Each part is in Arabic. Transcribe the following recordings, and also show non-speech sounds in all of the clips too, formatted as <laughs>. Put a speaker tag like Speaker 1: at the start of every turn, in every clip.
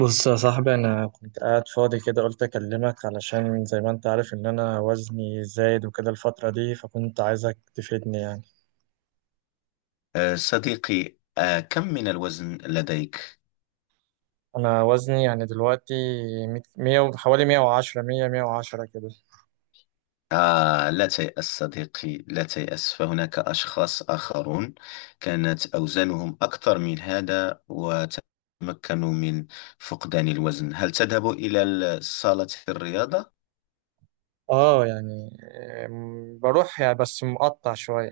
Speaker 1: بص يا صاحبي، انا كنت قاعد فاضي كده قلت اكلمك علشان زي ما انت عارف ان انا وزني زايد وكده الفترة دي، فكنت عايزك تفيدني يعني.
Speaker 2: صديقي كم من الوزن لديك؟
Speaker 1: انا وزني يعني دلوقتي مية حوالي 110 100 110 كده.
Speaker 2: لا تيأس صديقي، لا تيأس فهناك أشخاص آخرون كانت أوزانهم أكثر من هذا وتمكنوا من فقدان الوزن. هل تذهب إلى صالة الرياضة؟
Speaker 1: اه يعني، بروح يعني بس مقطع شوية.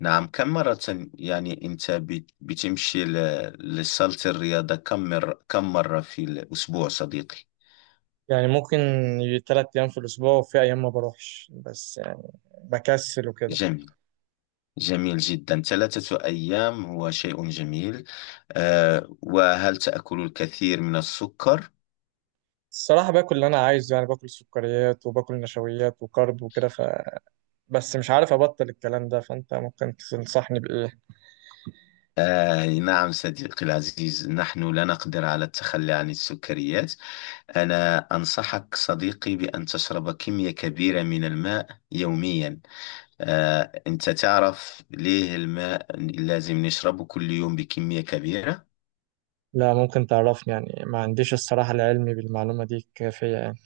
Speaker 2: نعم، كم مرة؟ يعني أنت بتمشي لصالة الرياضة كم مرة، كم مرة في الأسبوع صديقي؟
Speaker 1: يعني ممكن 3 ايام في الاسبوع وفي ايام ما بروحش، بس يعني بكسل وكده.
Speaker 2: جميل، جميل جدا، ثلاثة أيام هو شيء جميل. وهل تأكل الكثير من السكر؟
Speaker 1: الصراحة باكل اللي انا عايزه، يعني باكل سكريات وباكل نشويات وكارب وكده، بس مش عارف ابطل الكلام ده، فانت ممكن تنصحني بايه.
Speaker 2: نعم صديقي العزيز، نحن لا نقدر على التخلي عن السكريات. أنا أنصحك صديقي بأن تشرب كمية كبيرة من الماء يوميا. أنت تعرف ليه الماء لازم نشربه كل يوم بكمية كبيرة؟
Speaker 1: لا، ممكن تعرفني يعني؟ ما عنديش الصراحة العلم بالمعلومة دي كافية يعني.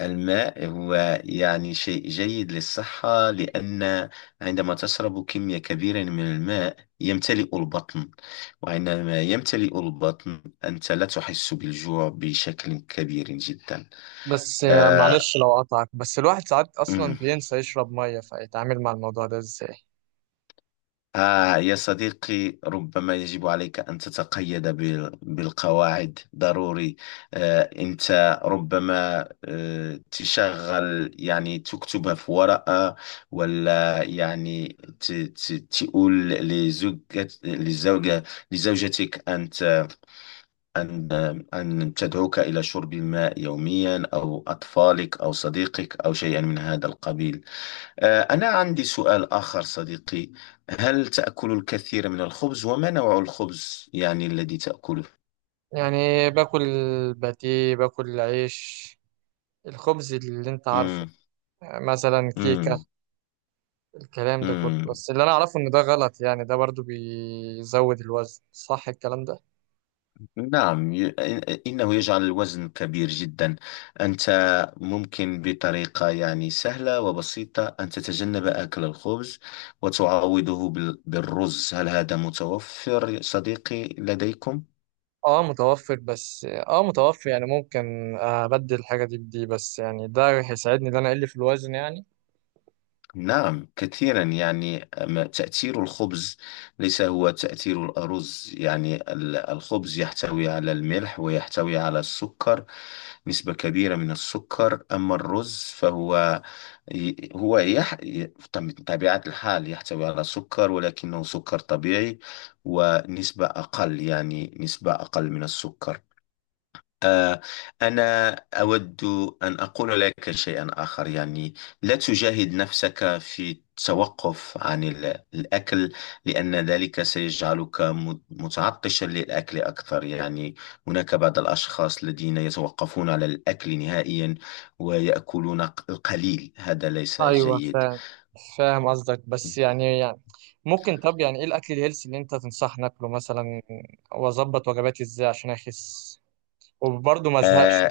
Speaker 2: الماء هو يعني شيء جيد للصحة، لأن عندما تشرب كمية كبيرة من الماء يمتلئ البطن، وعندما يمتلئ البطن أنت لا تحس بالجوع بشكل كبير جدا.
Speaker 1: بس
Speaker 2: آه،
Speaker 1: معلش لو قطعك، بس الواحد ساعات اصلا
Speaker 2: أمم.
Speaker 1: بينسى يشرب ميه، فيتعامل مع الموضوع ده ازاي؟
Speaker 2: يا صديقي، ربما يجب عليك أن تتقيد بالقواعد ضروري. أنت ربما تشغل يعني تكتبها في ورقة، ولا يعني ت- ت- تقول لزوجة لزوجة لزوجتك أن أن أن تدعوك إلى شرب الماء يوميا، أو أطفالك أو صديقك أو شيئا من هذا القبيل. أنا عندي سؤال آخر صديقي، هل تأكل الكثير من الخبز، وما نوع الخبز يعني الذي تأكله؟
Speaker 1: يعني باكل باتيه، باكل عيش، الخبز اللي انت عارفه.
Speaker 2: مم.
Speaker 1: مثلا كيكة،
Speaker 2: مم.
Speaker 1: الكلام ده كله،
Speaker 2: مم.
Speaker 1: بس اللي انا اعرفه ان ده غلط، يعني ده برضو بيزود الوزن، صح الكلام ده؟
Speaker 2: نعم، إنه يجعل الوزن كبير جدا. أنت ممكن بطريقة يعني سهلة وبسيطة أن تتجنب أكل الخبز وتعوضه بالرز. هل هذا متوفر صديقي لديكم؟
Speaker 1: اه متوفر، بس اه متوفر يعني، ممكن ابدل الحاجه دي بدي، بس يعني ده هيساعدني ان انا اقل في الوزن يعني؟
Speaker 2: نعم كثيرا. يعني أما تأثير الخبز ليس هو تأثير الأرز، يعني الخبز يحتوي على الملح ويحتوي على السكر، نسبة كبيرة من السكر. أما الرز فهو ي- هو يح... ي- طب- بطبيعة الحال يحتوي على سكر، ولكنه سكر طبيعي، ونسبة أقل، يعني نسبة أقل من السكر. آه، أنا أود أن أقول لك شيئا آخر، يعني لا تجاهد نفسك في التوقف عن الأكل، لأن ذلك سيجعلك متعطشا للأكل أكثر يعني. هناك بعض الأشخاص الذين يتوقفون على الأكل نهائيا، ويأكلون القليل. هذا ليس
Speaker 1: ايوه
Speaker 2: جيد.
Speaker 1: فاهم، فاهم قصدك، بس يعني ممكن، طب يعني ايه الاكل الهيلثي اللي انت تنصحني اكله مثلا، واظبط وجباتي ازاي عشان اخس وبرضه ما ازهقش؟
Speaker 2: آه،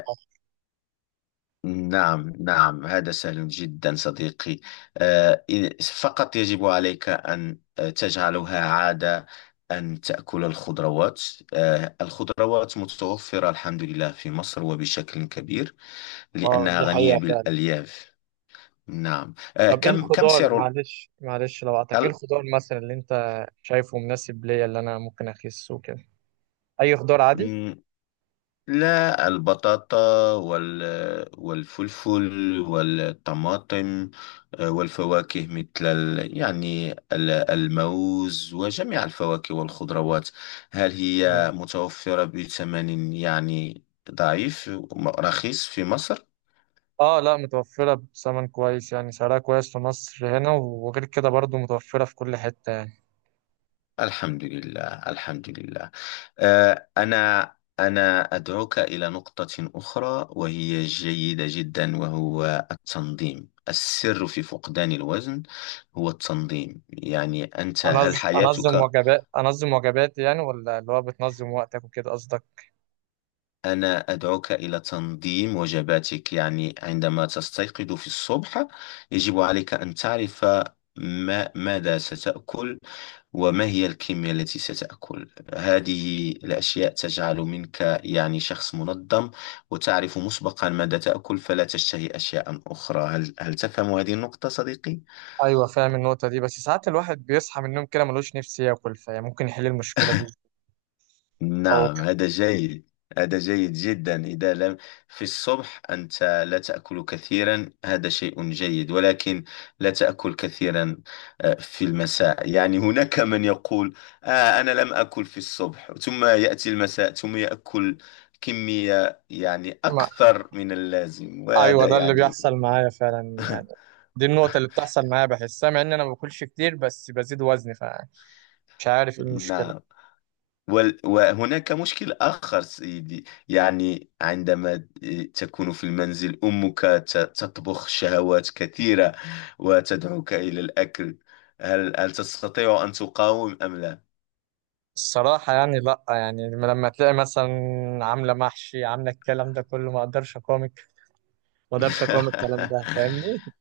Speaker 2: نعم نعم، هذا سهل جدا صديقي. فقط يجب عليك أن تجعلها عادة أن تأكل الخضروات. الخضروات متوفرة الحمد لله في مصر وبشكل كبير،
Speaker 1: اه
Speaker 2: لأنها
Speaker 1: دي
Speaker 2: غنية
Speaker 1: حقيقة فعلا.
Speaker 2: بالألياف. نعم
Speaker 1: طب ايه
Speaker 2: كم
Speaker 1: الخضار،
Speaker 2: سعر
Speaker 1: معلش معلش لو قطعتك، ايه الخضار مثلا اللي انت شايفه مناسب ليا اللي انا ممكن اخس وكده؟ اي خضار عادي؟
Speaker 2: ال- لا، البطاطا والفلفل والطماطم، والفواكه مثل الموز وجميع الفواكه والخضروات. هل هي متوفرة بثمن يعني ضعيف، رخيص في مصر؟
Speaker 1: اه لا، متوفرة بثمن كويس، يعني سعرها كويس في مصر هنا، وغير كده برضو متوفرة في كل حتة يعني.
Speaker 2: الحمد لله، الحمد لله. أنا أدعوك إلى نقطة أخرى وهي جيدة جدا، وهو التنظيم. السر في فقدان الوزن هو التنظيم. يعني أنت، هل
Speaker 1: أنظم
Speaker 2: حياتك؟
Speaker 1: وجبات، أنظم وجباتي يعني، ولا اللي هو بتنظم وقتك وكده قصدك؟
Speaker 2: أنا أدعوك إلى تنظيم وجباتك، يعني عندما تستيقظ في الصبح يجب عليك أن تعرف ما ماذا ستأكل، وما هي الكمية التي ستأكل. هذه الأشياء تجعل منك يعني شخص منظم، وتعرف مسبقا ماذا تأكل فلا تشتهي أشياء أخرى. هل تفهم هذه النقطة صديقي؟
Speaker 1: أيوة فاهم النقطة دي، بس ساعات الواحد بيصحى من النوم كده ملوش نفس ياكل، فهي ممكن يحل المشكلة دي، أو
Speaker 2: نعم هذا جيد، هذا جيد جدا. إذا لم في الصبح أنت لا تأكل كثيرا، هذا شيء جيد، ولكن لا تأكل كثيرا في المساء. يعني هناك من يقول أنا لم أكل في الصبح، ثم يأتي المساء ثم يأكل كمية يعني
Speaker 1: ما.
Speaker 2: أكثر من اللازم،
Speaker 1: <laughs> أيوة
Speaker 2: وهذا
Speaker 1: ده اللي
Speaker 2: يعني
Speaker 1: بيحصل معايا فعلا يعني،
Speaker 2: <laughs>
Speaker 1: دي النقطة اللي بتحصل معايا، بحسها مع إن أنا ما باكلش كتير بس بزيد وزني، فمش عارف إيه المشكلة.
Speaker 2: نعم. وهناك مشكل آخر سيدي، يعني عندما تكون في المنزل أمك تطبخ شهوات كثيرة وتدعوك إلى الأكل. هل تستطيع أن تقاوم أم لا؟
Speaker 1: الصراحة يعني لأ، يعني لما تلاقي مثلا عاملة محشي، عاملة الكلام ده كله، ما أقدرش أقاومك، ما أقدرش أقاوم الكلام ده، فاهمني؟
Speaker 2: <laughs>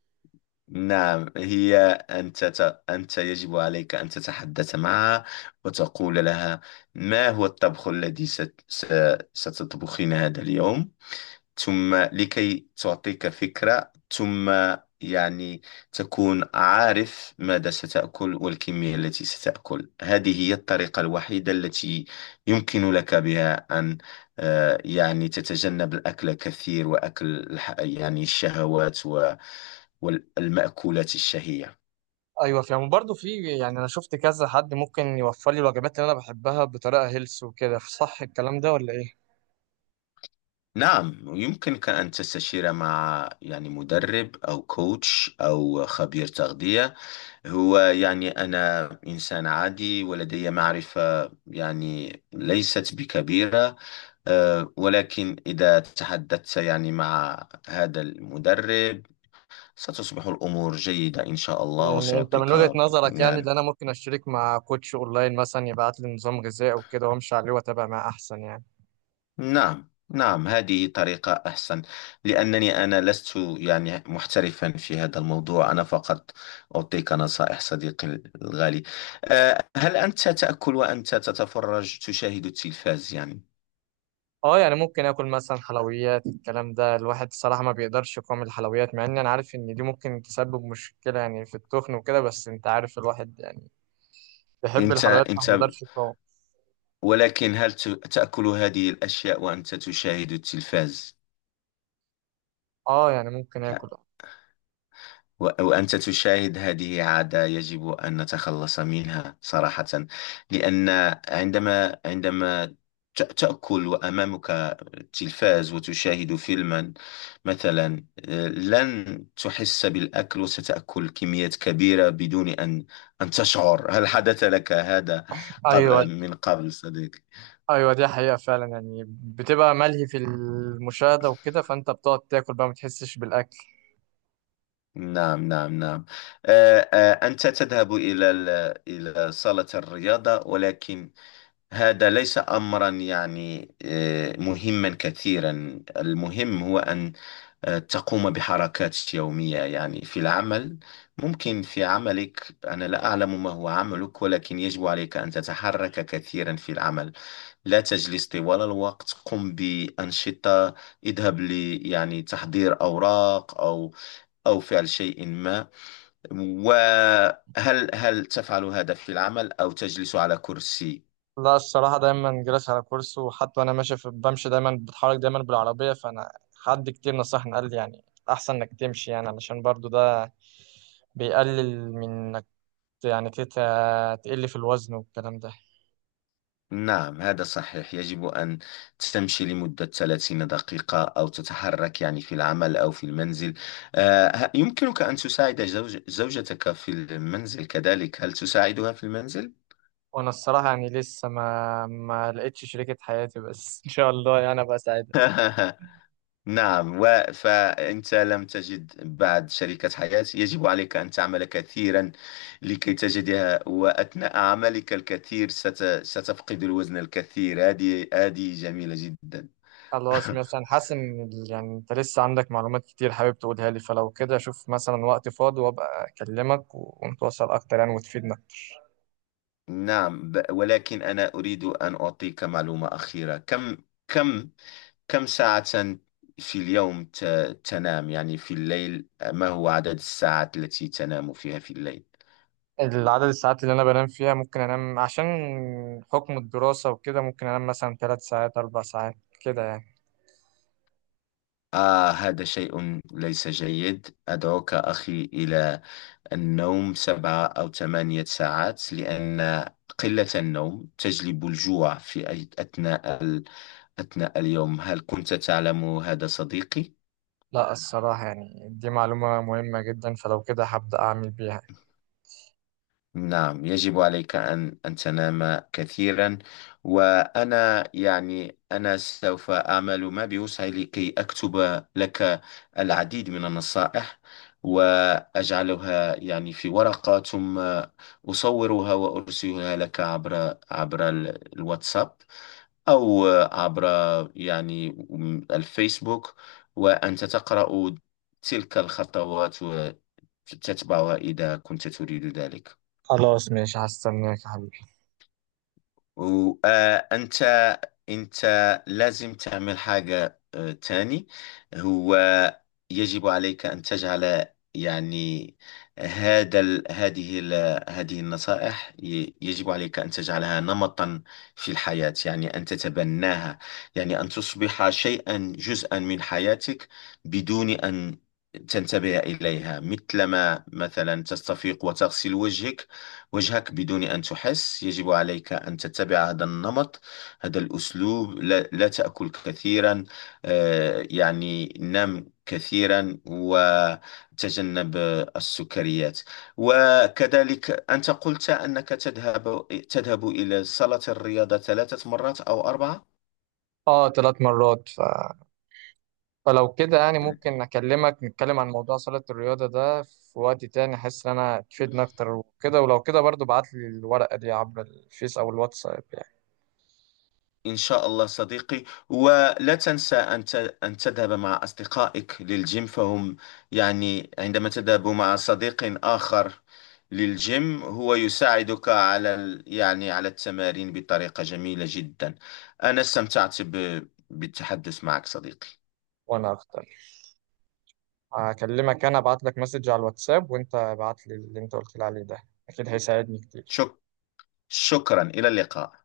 Speaker 2: نعم، هي أنت يجب عليك أن تتحدث معها وتقول لها: ما هو الطبخ الذي ستطبخين هذا اليوم؟ ثم لكي تعطيك فكرة، ثم يعني تكون عارف ماذا ستأكل والكمية التي ستأكل. هذه هي الطريقة الوحيدة التي يمكن لك بها أن يعني تتجنب الأكل كثير وأكل يعني الشهوات والمأكولات الشهية.
Speaker 1: أيوة فاهم، وبرضه في يعني، أنا شفت كذا حد ممكن يوفر لي الوجبات اللي أنا بحبها بطريقة هيلث وكده، صح الكلام ده ولا إيه؟
Speaker 2: نعم يمكنك أن تستشير مع يعني مدرب أو كوتش أو خبير تغذية. هو يعني أنا إنسان عادي، ولدي معرفة يعني ليست بكبيرة، ولكن إذا تحدثت يعني مع هذا المدرب ستصبح الأمور جيدة إن شاء الله،
Speaker 1: يعني أنت من
Speaker 2: وسيعطيك
Speaker 1: وجهة نظرك يعني،
Speaker 2: يعني.
Speaker 1: اللي أنا ممكن أشترك مع كوتش أونلاين مثلا يبعت لي نظام غذائي وكده وأمشي عليه وأتابع معاه أحسن يعني؟
Speaker 2: نعم نعم، هذه طريقة أحسن، لأنني أنا لست يعني محترفا في هذا الموضوع، أنا فقط أعطيك نصائح صديقي الغالي. هل أنت تأكل وأنت تتفرج، تشاهد التلفاز يعني؟
Speaker 1: اه يعني ممكن اكل مثلا حلويات، الكلام ده الواحد الصراحه ما بيقدرش يقاوم الحلويات، مع ان انا عارف ان دي ممكن تسبب مشكله يعني في التخن وكده، بس انت عارف الواحد يعني بيحب
Speaker 2: أنت
Speaker 1: الحلويات فما
Speaker 2: أنت
Speaker 1: بيقدرش يقاوم.
Speaker 2: ولكن هل تأكل هذه الأشياء وأنت تشاهد التلفاز
Speaker 1: اه يعني ممكن
Speaker 2: يعني؟
Speaker 1: اكل.
Speaker 2: وأنت تشاهد. هذه عادة يجب أن نتخلص منها صراحة، لأن عندما عندما تأكل وأمامك التلفاز وتشاهد فيلما مثلا، لن تحس بالأكل وستأكل كميات كبيرة بدون أن أن تشعر. هل حدث لك هذا
Speaker 1: ايوه.
Speaker 2: قبل، من قبل صديقي؟
Speaker 1: ايوه دي حقيقه فعلا يعني، بتبقى ملهي في المشاهده وكده، فانت بتقعد تاكل بقى ما تحسش بالاكل.
Speaker 2: نعم نعم نعم. أنت تذهب إلى إلى صالة الرياضة، ولكن هذا ليس أمرا يعني مهما كثيرا. المهم هو أن تقوم بحركات يومية يعني في العمل. ممكن في عملك، أنا لا أعلم ما هو عملك، ولكن يجب عليك أن تتحرك كثيرا في العمل، لا تجلس طوال الوقت. قم بأنشطة، اذهب ل يعني تحضير أوراق أو أو فعل شيء ما. وهل تفعل هذا في العمل أو تجلس على كرسي؟
Speaker 1: لا الصراحة دايما جالس على كرسي، وحتى وأنا ماشي بمشي دايما، بتحرك دايما بالعربية، فأنا حد كتير نصحني قال لي يعني أحسن إنك تمشي، يعني علشان برضو ده بيقلل من إنك يعني تقل في الوزن والكلام ده.
Speaker 2: نعم هذا صحيح، يجب أن تمشي لمدة 30 دقيقة أو تتحرك يعني في العمل أو في المنزل. يمكنك أن تساعد زوجتك في المنزل كذلك. هل تساعدها في المنزل؟
Speaker 1: وأنا الصراحة يعني لسه ما لقيتش شريكة حياتي بس، <laughs> إن شاء الله يعني أبقى سعيد.
Speaker 2: <laughs> نعم، فأنت لم تجد بعد شريكة حياة. يجب عليك أن تعمل كثيرا لكي تجدها، وأثناء عملك الكثير ستفقد الوزن الكثير. هذه جميلة جدا.
Speaker 1: خلاص
Speaker 2: <laughs>
Speaker 1: ماشي، أنا حاسس إن يعني أنت لسه عندك معلومات كتير حابب تقولها لي، فلو كده أشوف مثلا وقت فاضي وأبقى أكلمك ونتواصل أكتر يعني وتفيدنا.
Speaker 2: نعم ولكن أنا أريد أن أعطيك معلومة أخيرة. كم كم ساعة في اليوم تنام يعني في الليل؟ ما هو عدد الساعات التي تنام فيها في الليل؟
Speaker 1: العدد الساعات اللي انا بنام فيها، ممكن انام عشان حكم الدراسة وكده، ممكن انام مثلا 3 ساعات 4 ساعات كده يعني.
Speaker 2: هذا شيء ليس جيد. أدعوك أخي إلى النوم سبعة أو ثمانية ساعات، لأن قلة النوم تجلب الجوع في أثناء أثناء اليوم. هل كنت تعلم هذا صديقي؟
Speaker 1: لا الصراحة يعني دي معلومة مهمة جدا، فلو كده هبدأ اعمل بيها.
Speaker 2: نعم يجب عليك أن تنام كثيرا. وأنا يعني أنا سوف أعمل ما بوسعي لكي أكتب لك العديد من النصائح، وأجعلها يعني في ورقة، ثم أصورها وأرسلها لك عبر الواتساب، أو عبر يعني الفيسبوك، وأنت تقرأ تلك الخطوات وتتبعها إذا كنت تريد ذلك.
Speaker 1: خلاص ماشي هستناك يا حبيبي.
Speaker 2: وأنت، أنت لازم تعمل حاجة تاني. هو يجب عليك أن تجعل يعني هذا ال- هذه ال- هذه النصائح، يجب عليك أن تجعلها نمطا في الحياة، يعني أن تتبناها، يعني أن تصبح شيئا، جزءا من حياتك، بدون أن تنتبه إليها، مثلما مثلا تستفيق وتغسل وجهك، بدون أن تحس. يجب عليك أن تتبع هذا النمط، هذا الأسلوب. لا تأكل كثيرا، يعني نم كثيرا وتجنب السكريات. وكذلك أنت قلت أنك تذهب إلى صالة الرياضة ثلاثة مرات أو أربعة.
Speaker 1: اه 3 مرات فلو كده يعني ممكن اكلمك نتكلم عن موضوع صالة الرياضة ده في وقت تاني، احس ان انا تفيدني اكتر وكده، ولو كده برضو بعت لي الورقة دي عبر الفيس او الواتساب يعني.
Speaker 2: إن شاء الله صديقي، ولا تنسى أن أن تذهب مع أصدقائك للجيم، فهم يعني عندما تذهب مع صديق آخر للجيم هو يساعدك على يعني على التمارين بطريقة جميلة جدا. أنا استمتعت بالتحدث معك صديقي.
Speaker 1: وانا اختار، هكلمك، انا ابعت لك مسج على الواتساب وانت ابعت لي اللي انت قلت لي عليه ده، اكيد هيساعدني كتير.
Speaker 2: شك شكرا، إلى اللقاء.